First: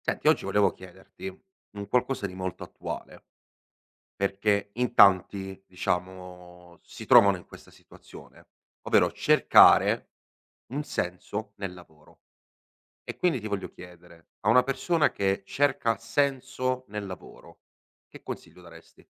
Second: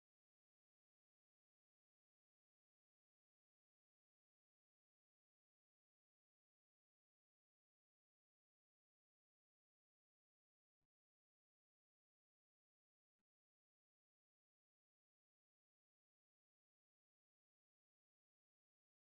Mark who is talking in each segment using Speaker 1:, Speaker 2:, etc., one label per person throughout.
Speaker 1: Senti, oggi volevo chiederti un qualcosa di molto attuale, perché in tanti, diciamo, si trovano in questa situazione, ovvero cercare un senso nel lavoro. E quindi ti voglio chiedere, a una persona che cerca senso nel lavoro, che consiglio daresti?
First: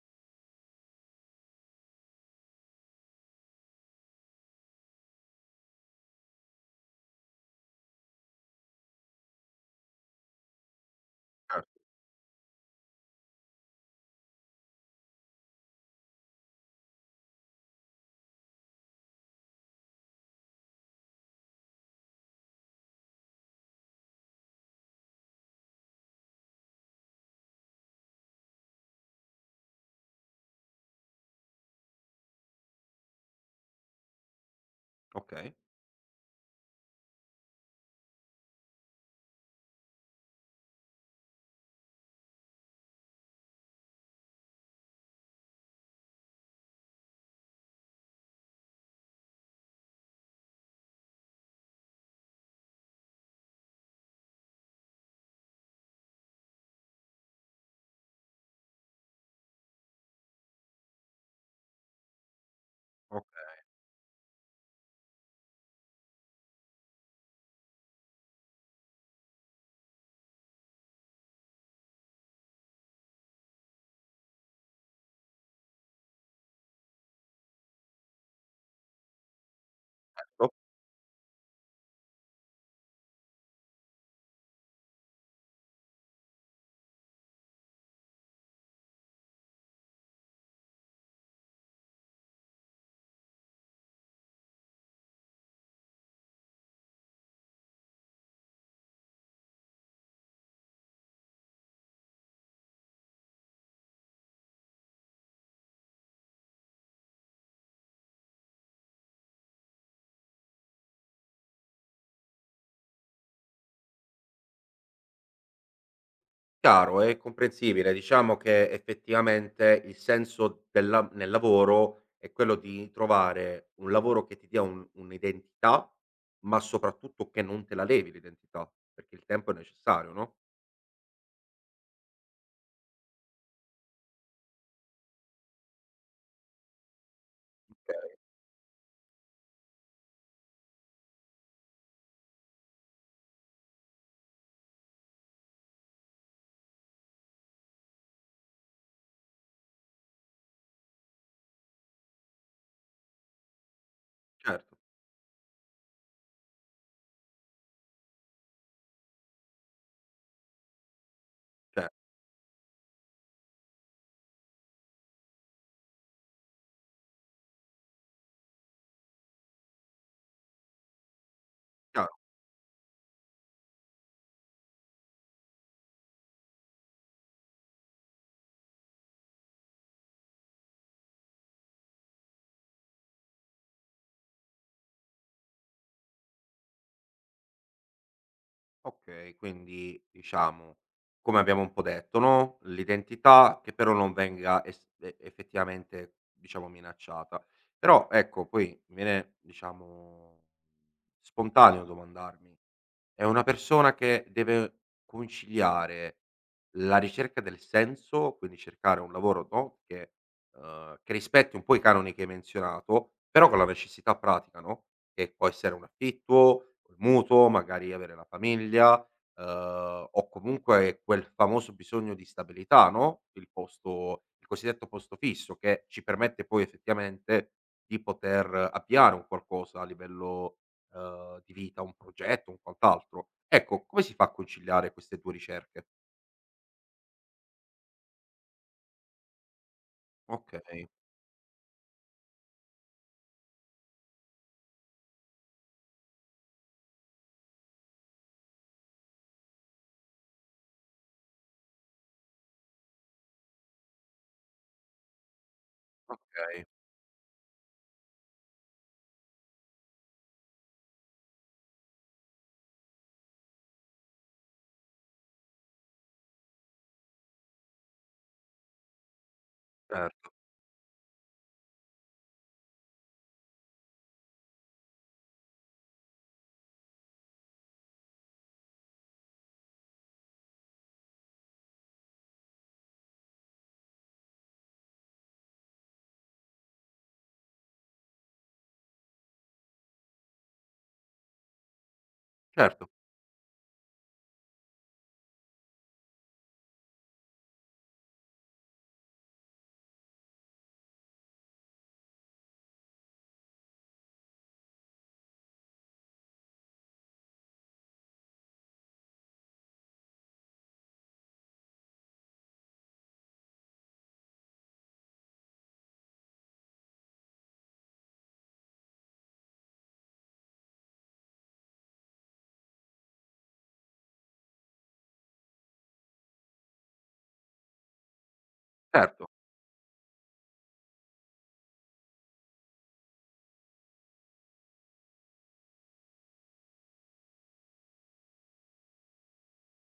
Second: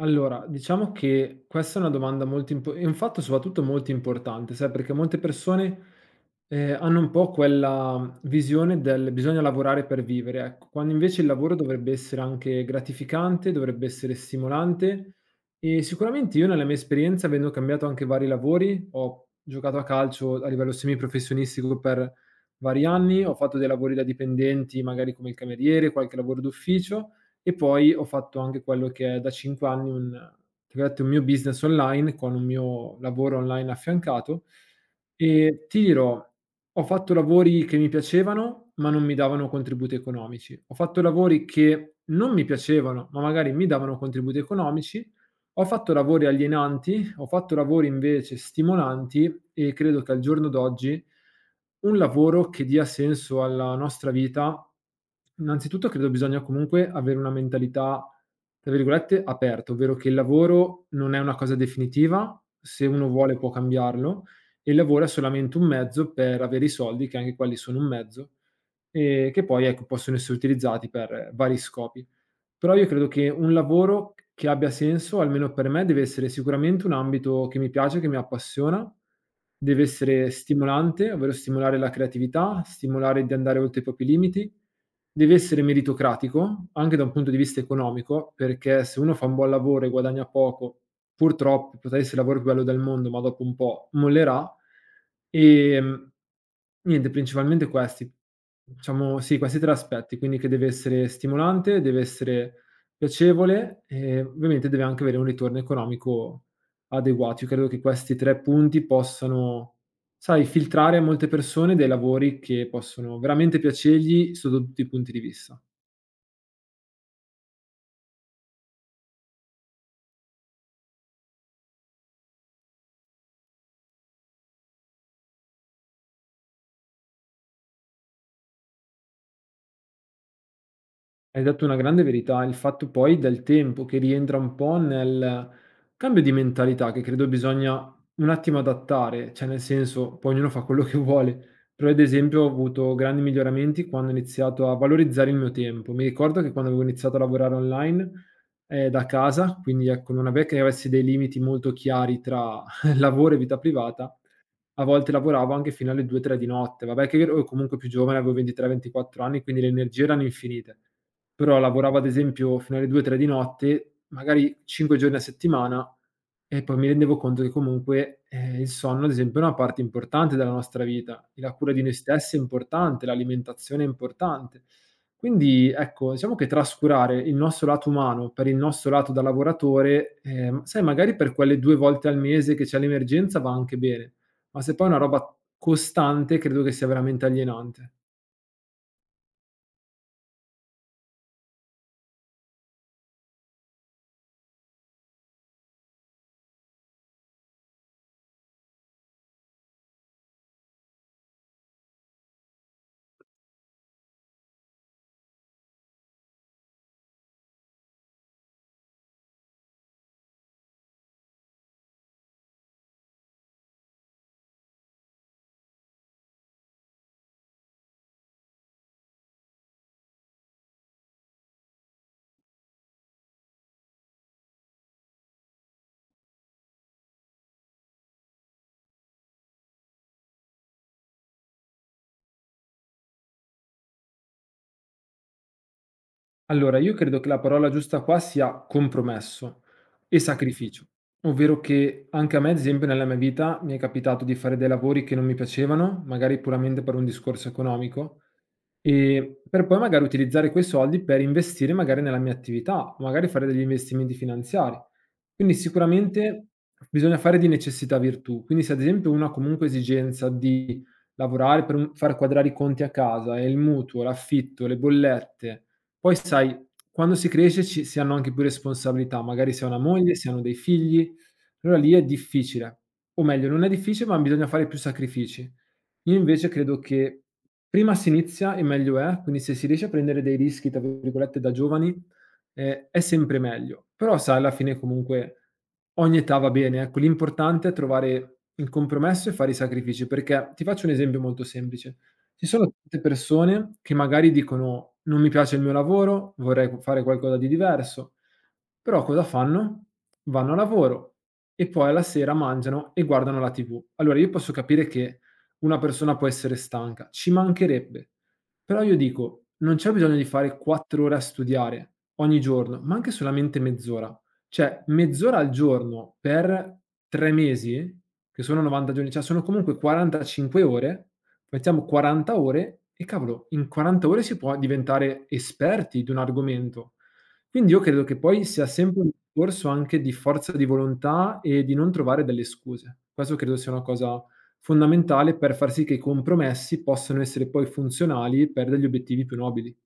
Speaker 2: Allora, diciamo che questa è una domanda molto impo è un fatto soprattutto molto importante, sai, perché molte persone, hanno un po' quella visione del: "Bisogna lavorare per vivere", ecco, quando invece il lavoro
Speaker 1: Certo.
Speaker 2: dovrebbe essere anche gratificante, dovrebbe essere stimolante e sicuramente io nella mia esperienza, avendo cambiato anche vari lavori, ho giocato a calcio a livello semiprofessionistico per vari anni, ho fatto dei lavori da dipendenti, magari come il cameriere, qualche lavoro d'ufficio e poi ho fatto anche quello che è da 5 anni un che ho detto un mio business online con un mio lavoro online affiancato
Speaker 1: Okay.
Speaker 2: e ti dirò, ho fatto lavori che mi piacevano, ma non mi davano contributi economici. Ho fatto lavori che non mi piacevano, ma magari mi davano contributi economici. Ho fatto lavori alienanti, ho fatto lavori invece stimolanti e credo che al giorno d'oggi un lavoro che dia senso alla nostra vita, innanzitutto credo bisogna comunque avere una mentalità, tra virgolette, aperta, ovvero che il lavoro non è una cosa definitiva, se uno vuole può
Speaker 1: Okay.
Speaker 2: cambiarlo e il lavoro è solamente un mezzo per avere i soldi, che anche quelli sono un mezzo, e che poi ecco, possono essere utilizzati per vari scopi. Però io credo che un lavoro che abbia senso, almeno per me, deve essere sicuramente un ambito che mi piace, che mi appassiona, deve essere stimolante, ovvero stimolare la creatività, stimolare di andare oltre i propri limiti, deve essere meritocratico, anche da un punto di vista economico, perché se uno fa un buon lavoro e guadagna poco, purtroppo potrà essere il lavoro più bello del mondo, ma dopo un po' mollerà. Ehm Niente, principalmente questi. Diciamo sì, questi 3 aspetti, quindi che deve essere stimolante, deve essere piacevole e ovviamente deve anche avere un ritorno economico adeguato. Io credo che questi 3 punti possano, sai, filtrare a molte persone dei lavori che possono veramente piacergli sotto tutti i punti di vista.
Speaker 1: Chiaro, è comprensibile. Diciamo che effettivamente il senso del la nel lavoro è quello di trovare un lavoro che ti dia un'identità, ma soprattutto che non te la levi l'identità, perché il tempo è necessario, no?
Speaker 2: Hai detto una grande verità, il fatto poi del tempo che rientra un po' nel cambio di mentalità che credo bisogna
Speaker 1: Okay.
Speaker 2: un attimo adattare, cioè nel senso, poi ognuno fa quello che vuole, però ad esempio ho avuto grandi miglioramenti quando ho iniziato a valorizzare il mio tempo. Mi ricordo che quando avevo iniziato a lavorare online da casa, quindi ecco, non avevo che avessi dei limiti molto chiari tra lavoro e vita privata,
Speaker 1: Certo,
Speaker 2: a volte lavoravo anche fino alle 2, 3 di notte. Vabbè che ero comunque più giovane, avevo 23, 24 anni, quindi le energie erano infinite. Però
Speaker 1: cer
Speaker 2: lavoravo ad esempio fino alle 2, 3 di notte, magari 5 giorni a settimana e poi mi rendevo conto che comunque, il sonno ad esempio è una parte importante della nostra vita, e la cura di noi
Speaker 1: chiaro.
Speaker 2: stessi è importante, l'alimentazione è importante. Quindi ecco, diciamo che trascurare il nostro lato umano per il nostro lato da lavoratore, sai magari per quelle 2 volte al mese che c'è l'emergenza va anche bene, ma se poi è una roba costante, credo che sia veramente alienante.
Speaker 1: Okay, quindi diciamo, come abbiamo un po' detto, no, l'identità che però non venga es e effettivamente, diciamo, minacciata. Però ecco, poi mi viene, diciamo, spontaneo domandarmi: è una persona che deve conciliare la ricerca del senso, quindi cercare un lavoro, no, che rispetti un po' i canoni che hai menzionato, però con la necessità pratica, no, che può essere un affitto col mutuo, magari avere la famiglia, o comunque quel famoso bisogno di stabilità, no, il cosiddetto posto fisso che ci permette poi effettivamente di poter avviare un qualcosa a livello, di vita, un progetto, un quant'altro. Ecco, come si fa a conciliare queste 2 ricerche?
Speaker 2: Allora, io credo che la parola giusta qua sia compromesso e sacrificio,
Speaker 1: Okay,
Speaker 2: ovvero che anche a me, ad esempio, nella mia vita mi è capitato di fare dei lavori che non mi piacevano, magari puramente per un discorso economico. Per poi magari utilizzare quei soldi per investire magari nella mia attività, magari fare degli investimenti finanziari. Quindi sicuramente
Speaker 1: okay,
Speaker 2: bisogna fare di necessità virtù. Quindi se ad esempio uno ha comunque esigenza di lavorare per un far quadrare i conti a casa e il mutuo, l'affitto, le bollette, poi sai quando si cresce ci si hanno anche più responsabilità, magari si ha una moglie, si
Speaker 1: certo,
Speaker 2: hanno dei figli, allora lì è difficile, o meglio non è difficile, ma bisogna fare più sacrifici. Io invece credo che prima si inizia e meglio è, quindi se si riesce a prendere dei "rischi" tra virgolette da giovani, è sempre meglio. Però sai alla fine comunque ogni età va bene, ecco, l'importante è trovare il compromesso e fare i sacrifici, perché ti faccio un esempio molto semplice: ci sono
Speaker 1: certo,
Speaker 2: tante persone che magari dicono: "Non mi piace il mio lavoro, vorrei fare qualcosa di diverso." Però cosa fanno? Vanno a lavoro, e poi alla sera mangiano e guardano la TV. Allora io posso capire che una persona può essere stanca, ci mancherebbe, però io dico, non c'è bisogno di fare 4 ore a studiare ogni giorno, ma anche solamente mezz'ora. Cioè mezz'ora al giorno per 3 mesi, che sono 90 giorni, cioè sono comunque 45 ore, mettiamo 40 ore e cavolo, in 40 ore si può diventare esperti di un argomento. Quindi io credo che poi sia sempre un
Speaker 1: certo.
Speaker 2: discorso anche di forza di volontà e di non trovare delle scuse. Questo credo sia una cosa fondamentale per far sì che i compromessi possano essere poi funzionali per degli obiettivi più nobili.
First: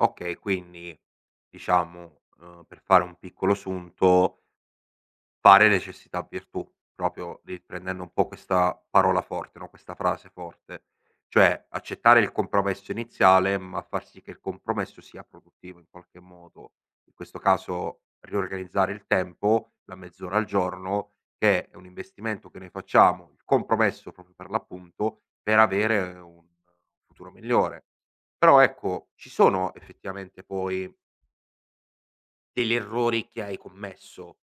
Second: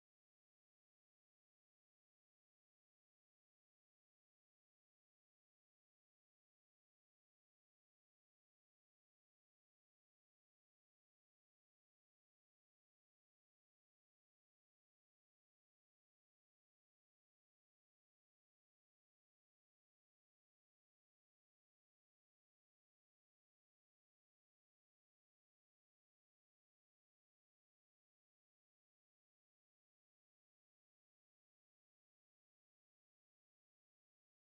Speaker 1: Okay, quindi diciamo, per fare un piccolo sunto. Fare necessità virtù, proprio riprendendo un po' questa parola forte, no, questa frase forte. Cioè, accettare il compromesso iniziale, ma far sì che il compromesso sia produttivo in qualche modo. In questo caso riorganizzare il tempo, la mezz'ora al giorno, che è un investimento che noi facciamo, il compromesso proprio per l'appunto, per avere un futuro migliore. Però ecco, ci sono effettivamente poi degli errori che hai commesso,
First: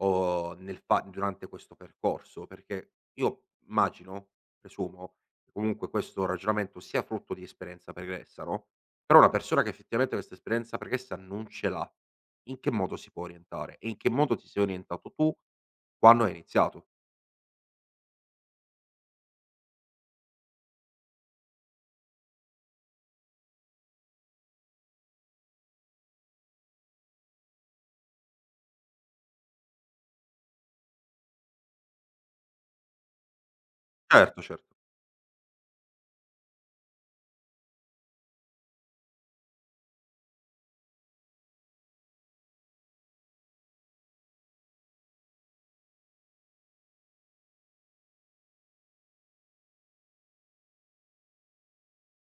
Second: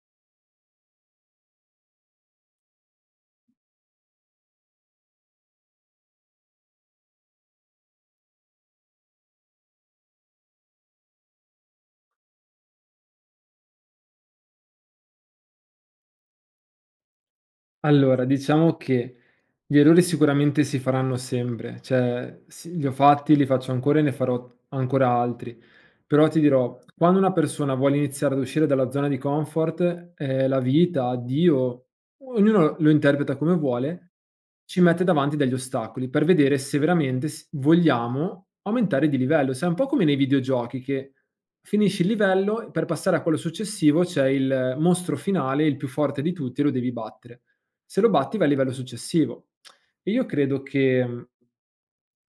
Speaker 1: o nel fa durante questo percorso, perché io immagino, presumo, che comunque questo ragionamento sia frutto di esperienza pregressa, no, però una persona che effettivamente questa esperienza pregressa non ce l'ha, in che modo si può orientare? E in che modo ti sei orientato tu quando hai iniziato?
Speaker 2: Allora, diciamo che gli errori sicuramente si faranno sempre, cioè sì, li ho fatti, li faccio ancora e ne farò ancora altri. Però ti dirò, quando una persona vuole iniziare ad uscire dalla zona di comfort, la vita, Dio, ognuno lo interpreta come vuole,
Speaker 1: Certo.
Speaker 2: ci mette davanti degli ostacoli per vedere se veramente vogliamo aumentare di livello. Sai, è un po' come nei videogiochi che finisci il livello, per passare a quello successivo c'è il mostro finale, il più forte di tutti, e lo devi battere. Se lo batti vai al livello successivo. E io credo che, mhmm,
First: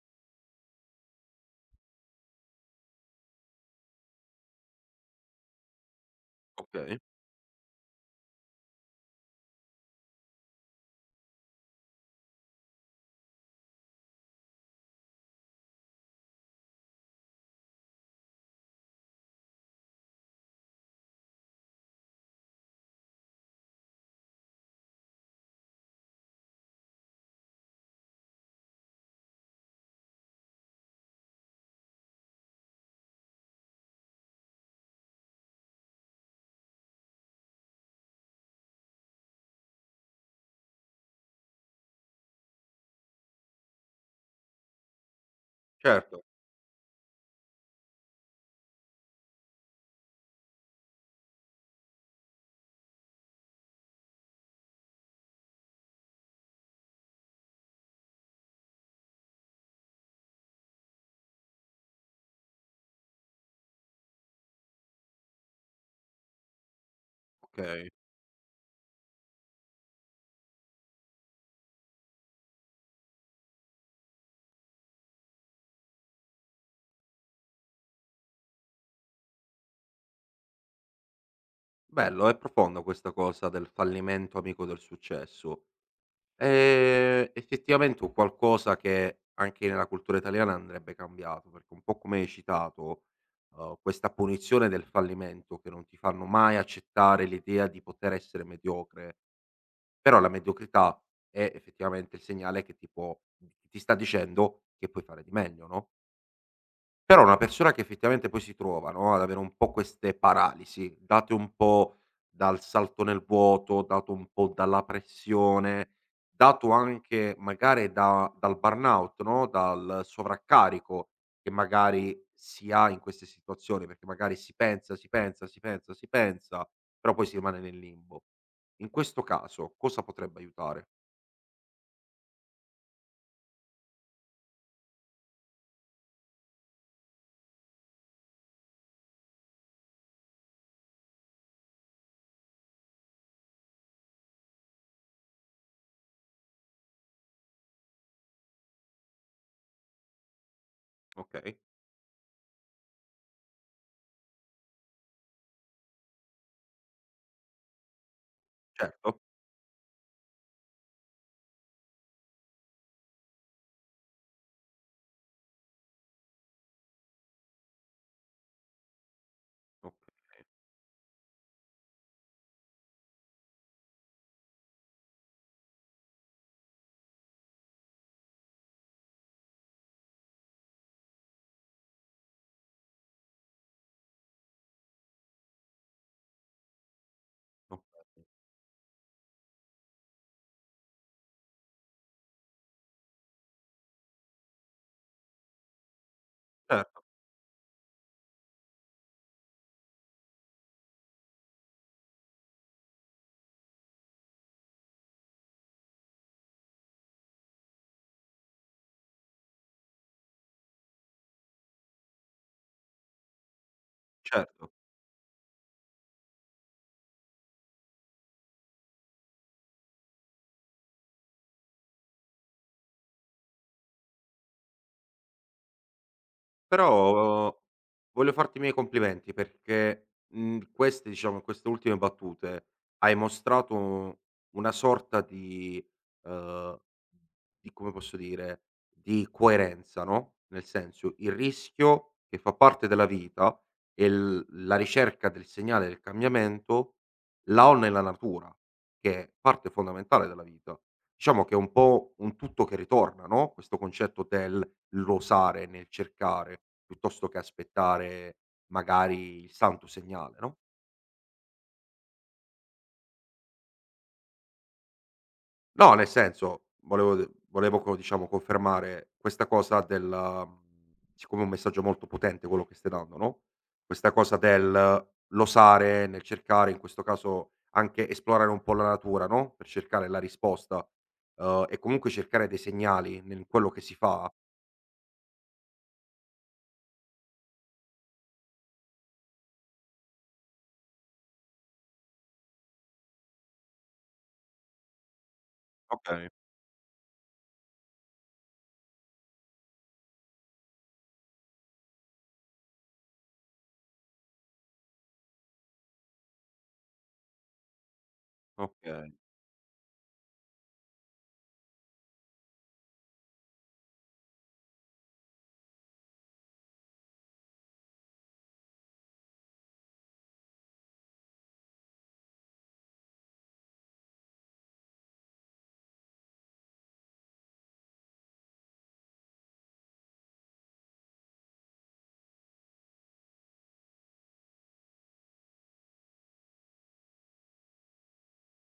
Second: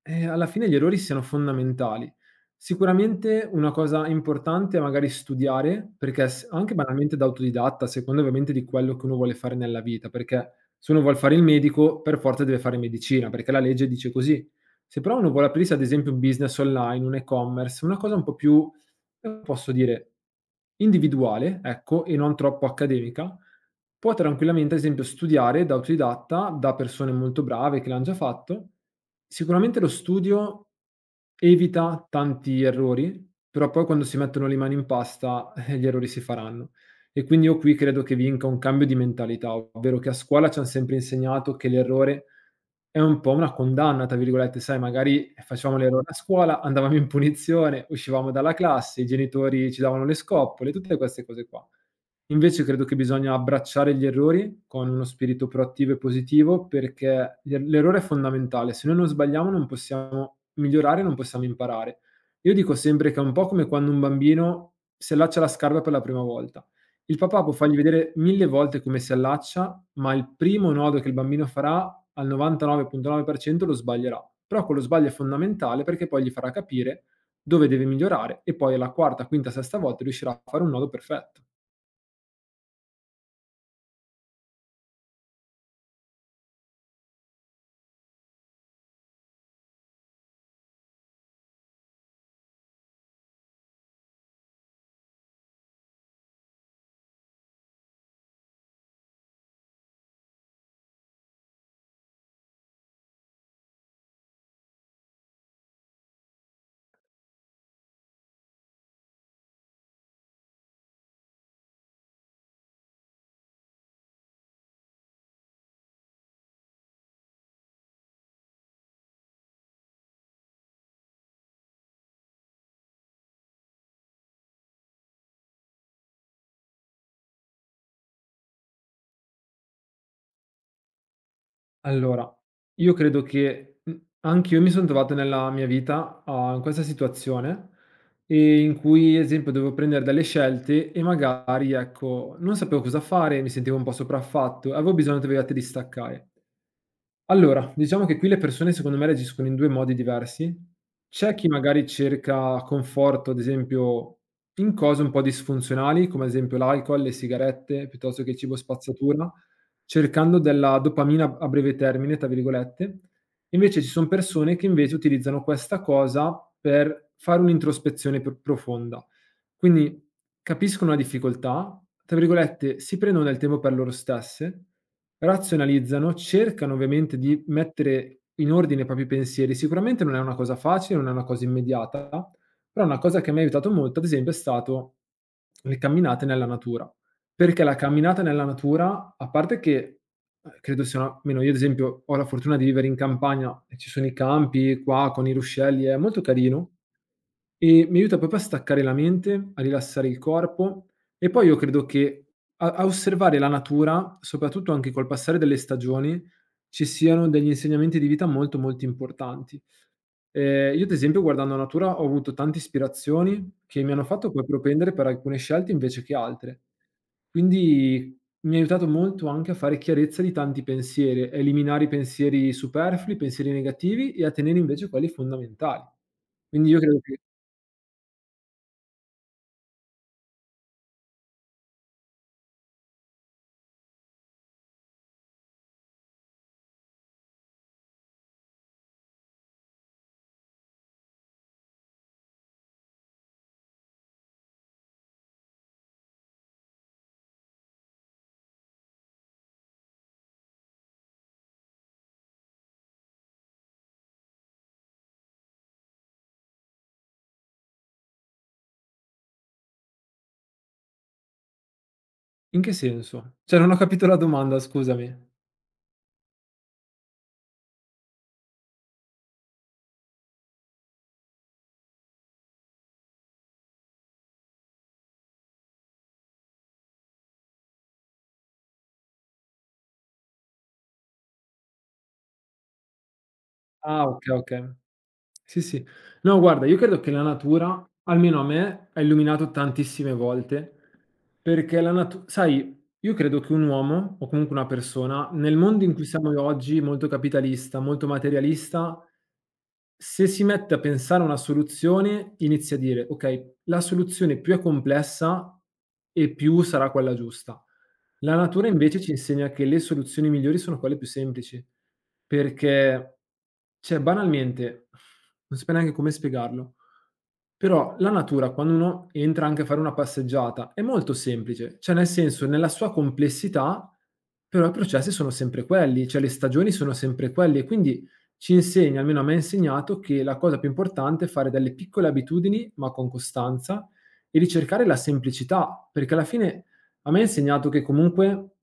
Speaker 2: ehm, alla fine gli errori siano fondamentali. Sicuramente una cosa importante è magari studiare, perché s anche
Speaker 1: Okay,
Speaker 2: banalmente da autodidatta, a seconda ovviamente di quello che uno vuole fare nella vita, perché se uno vuol fare il medico per forza deve fare medicina, perché la legge dice così. Se però uno vuole aprirsi ad esempio un business online, un e-commerce, una cosa un po' più, come posso dire, individuale, ecco, e non troppo accademica, può tranquillamente, ad esempio, studiare da autodidatta, da persone molto brave che l'han già fatto. Sicuramente lo studio evita tanti errori, però poi quando si mettono le mani in pasta, gli errori si faranno. E quindi io qui credo che vinca un cambio di mentalità, ovvero che a scuola ci han sempre insegnato che l'errore è un po' una "condanna" tra virgolette, sai, magari facevamo l'errore a
Speaker 1: certo,
Speaker 2: scuola, andavamo in punizione, uscivamo dalla classe, i genitori ci davano le scoppole, tutte queste cose qua. Invece credo che bisogna abbracciare gli errori con uno spirito proattivo e positivo perché l'errore è fondamentale. Se noi non sbagliamo non possiamo migliorare, non possiamo imparare. Io dico sempre che è un po' come quando un bambino si allaccia alla scarpa per la prima volta. Il papà può fargli
Speaker 1: okay.
Speaker 2: vedere 1000 volte come si allaccia, ma il primo nodo che il bambino farà al 99,9% lo sbaglierà. Però quello sbaglio è fondamentale perché poi gli farà capire dove deve migliorare e poi alla quarta, quinta, sesta volta riuscirà a fare un nodo perfetto.
Speaker 1: Bello, è profonda questa cosa del fallimento amico del successo. Effettivamente un qualcosa che anche nella cultura italiana andrebbe cambiato, perché un po' come hai citato, questa punizione del fallimento che non ti fanno mai accettare l'idea di poter essere mediocre, però la mediocrità è effettivamente il segnale che ti sta dicendo che puoi fare di meglio, no? Però una persona che effettivamente poi si trova, no, ad avere un po' queste paralisi, date un po' dal salto nel vuoto, dato un po' dalla pressione, dato anche magari da dal burnout, no, dal sovraccarico che magari si ha in queste situazioni, perché magari si pensa, però poi si rimane nel limbo. In questo caso cosa potrebbe aiutare?
Speaker 2: Allora, io credo che, anch'io mi son trovato nella mia vita a in questa situazione, in cui ad esempio dovevo prendere delle scelte e magari, ecco, non sapevo cosa fare, mi sentivo un po' sopraffatto, avevo bisogno tra virgolette di staccare. Allora, diciamo che qui le persone secondo me reagiscono in 2 modi diversi. C'è chi
Speaker 1: Okay,
Speaker 2: magari cerca conforto, ad esempio, in cose un po' disfunzionali, come ad esempio l'alcol, le sigarette, piuttosto che il cibo
Speaker 1: certo, okay,
Speaker 2: spazzatura, cercando della "dopamina a breve termine", tra virgolette. Invece ci son persone che invece utilizzano questa cosa per fare un'introspezione pr profonda. Quindi
Speaker 1: okay.
Speaker 2: capiscono la difficoltà, tra virgolette, "si prendono del tempo per loro stesse", razionalizzano, cercano ovviamente di mettere in ordine i propri pensieri. Sicuramente non è una cosa facile, non è una cosa immediata, però una cosa che mi ha aiutato molto ad esempio è stato le camminate nella natura, perché la
Speaker 1: O
Speaker 2: camminata nella natura, a parte che, credo sia una almeno io ad esempio ho la fortuna di vivere in campagna e ci sono i campi qua con i ruscelli, è molto carino
Speaker 1: certo,
Speaker 2: e mi aiuta proprio a staccare la mente, a rilassare il corpo e poi io credo che a osservare la natura, soprattutto anche col passare delle stagioni, ci siano degli insegnamenti di vita molto, molto importanti. Io ad esempio guardando la natura ho avuto tante ispirazioni che mi hanno fatto poi
Speaker 1: certo.
Speaker 2: propendere per alcune scelte invece che altre. Quindi mi ha aiutato molto anche a fare chiarezza di tanti pensieri, a eliminare i pensieri superflui, i pensieri negativi e a tenere invece quelli fondamentali. Quindi io credo che.
Speaker 1: Però voglio farti i miei complimenti perché, queste diciamo in queste ultime battute hai mostrato una sorta uhm, di come posso dire, di coerenza, no, nel senso, il rischio che fa parte della vita e l la ricerca del segnale del cambiamento la ho nella natura, che è parte fondamentale della vita. Diciamo che è un po' un tutto che ritorna, no, questo concetto del l'osare nel cercare, piuttosto che aspettare magari il santo segnale, no?
Speaker 2: In che senso? Cioè, non ho capito la domanda, scusami.
Speaker 1: No, nel senso volevo co diciamo confermare questa cosa del siccome è un messaggio molto potente quello che stai dando, no, questa cosa del l'osare nel cercare, in questo caso anche esplorare un po' la natura, no, per cercare la risposta, e comunque cercare dei segnali nel quello che si
Speaker 2: Ah,
Speaker 1: fa.
Speaker 2: okay, okay. Sì, sì. No, guarda, io credo che la natura, almeno a me, ha illuminato tantissime volte, perché la natu sai, io credo che un uomo, o comunque una persona, nel mondo in cui siamo
Speaker 1: Okay,
Speaker 2: oggi, molto capitalista, molto materialista, se si mette a pensare a una soluzione, inizia a dire: "Okay, la soluzione più è complessa e più sarà quella giusta". La natura invece ci
Speaker 1: okay,
Speaker 2: insegna che le soluzioni migliori sono quelle più semplici, perché cioè banalmente, non saprei neanche come spiegarlo, però la natura quando uno entra anche a fare una passeggiata è molto semplice, cioè nel senso, nella sua complessità però i processi sono sempre quelli, cioè le stagioni sono sempre quelle, quindi ci insegna, almeno a me ha insegnato, che la cosa più importante è fare delle piccole abitudini, ma con costanza, e ricercare la semplicità, perché alla fine a me ha insegnato che comunque,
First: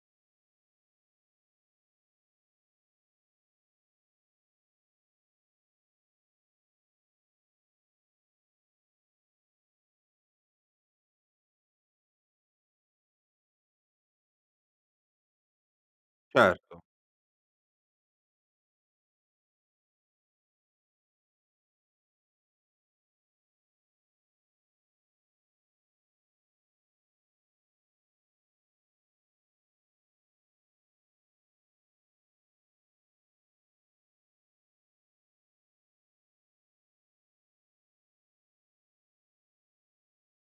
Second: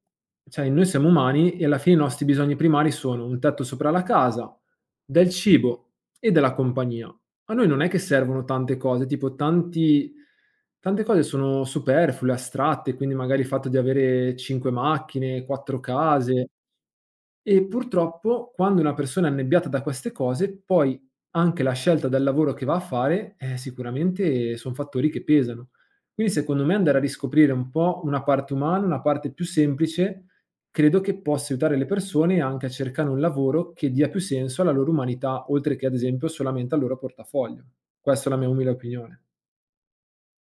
Speaker 2: cioè noi siamo umani e alla fine i nostri bisogni primari sono un tetto sopra la casa, del cibo e della compagnia. A noi non è che servono tante cose, tipo tanti, tante cose sono superflue, astratte, quindi magari il fatto di avere cinque macchine, quattro case.
Speaker 1: certo.
Speaker 2: E purtroppo quando una persona è annebbiata da queste cose, poi anche la scelta del lavoro che va a fare, sicuramente son fattori che pesano. Quindi secondo me andare a riscoprire un po' una parte umana, una parte più semplice, credo che possa aiutare le persone anche a cercare un lavoro che dia più senso alla loro umanità, oltre che ad esempio solamente al loro portafoglio. Questa è la mia umile opinione.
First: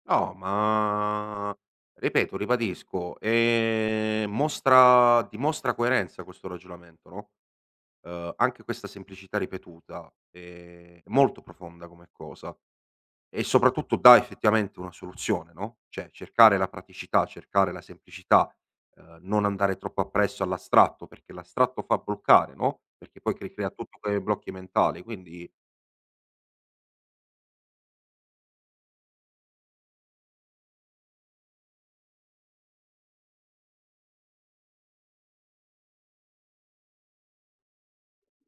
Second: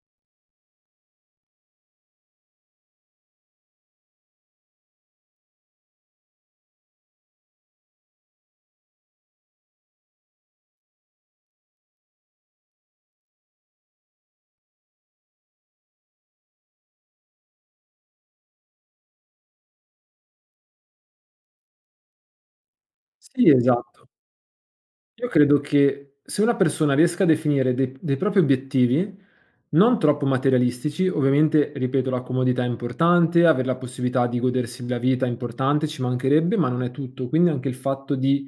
Speaker 1: No, ma ripeto, ribadisco, mostra dimostra coerenza questo ragionamento, no, anche questa semplicità ripetuta è molto profonda come cosa e soprattutto dà effettivamente una soluzione, no, cioè cercare la praticità, cercare la semplicità, non andare troppo appresso all'astratto, perché l'astratto fa bloccare, no, perché poi
Speaker 2: Sì,
Speaker 1: crea tutto
Speaker 2: esatto.
Speaker 1: quei blocchi mentali,
Speaker 2: Io
Speaker 1: quindi
Speaker 2: credo che se una persona riesca a definire dei propri obiettivi, non troppo materialistici, ovviamente, ripeto, la comodità è importante, aver la possibilità di godersi la vita è importante, ci mancherebbe, ma non è tutto. Quindi anche il fatto di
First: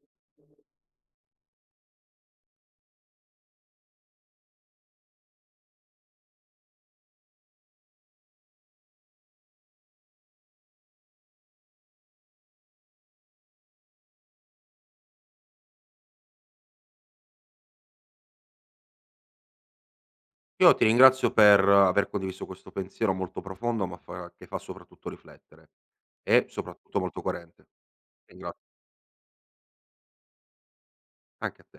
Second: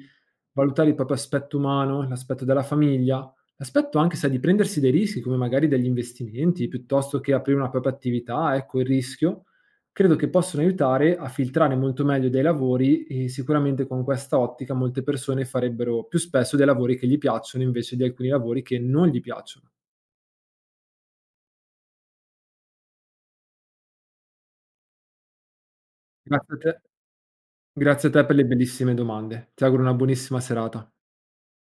Speaker 2: valutare il proprio aspetto umano, l'aspetto della famiglia, l'aspetto anche sai di prendersi dei rischi, come magari degli investimenti, piuttosto che aprire una propria attività, ecco il rischio, credo che possono aiutare a filtrare molto meglio dei lavori e sicuramente con questa ottica molte persone farebbero più spesso dei lavori che gli piacciono invece di alcuni lavori che non gli piacciono.
Speaker 1: io ti ringrazio per aver condiviso questo pensiero molto profondo, ma fa soprattutto riflettere e
Speaker 2: Grazie a te
Speaker 1: soprattutto molto coerente.
Speaker 2: grazie a te
Speaker 1: Ti
Speaker 2: per le
Speaker 1: ringraz
Speaker 2: bellissime domande. Ti auguro una buonissima serata.
Speaker 1: anche a te.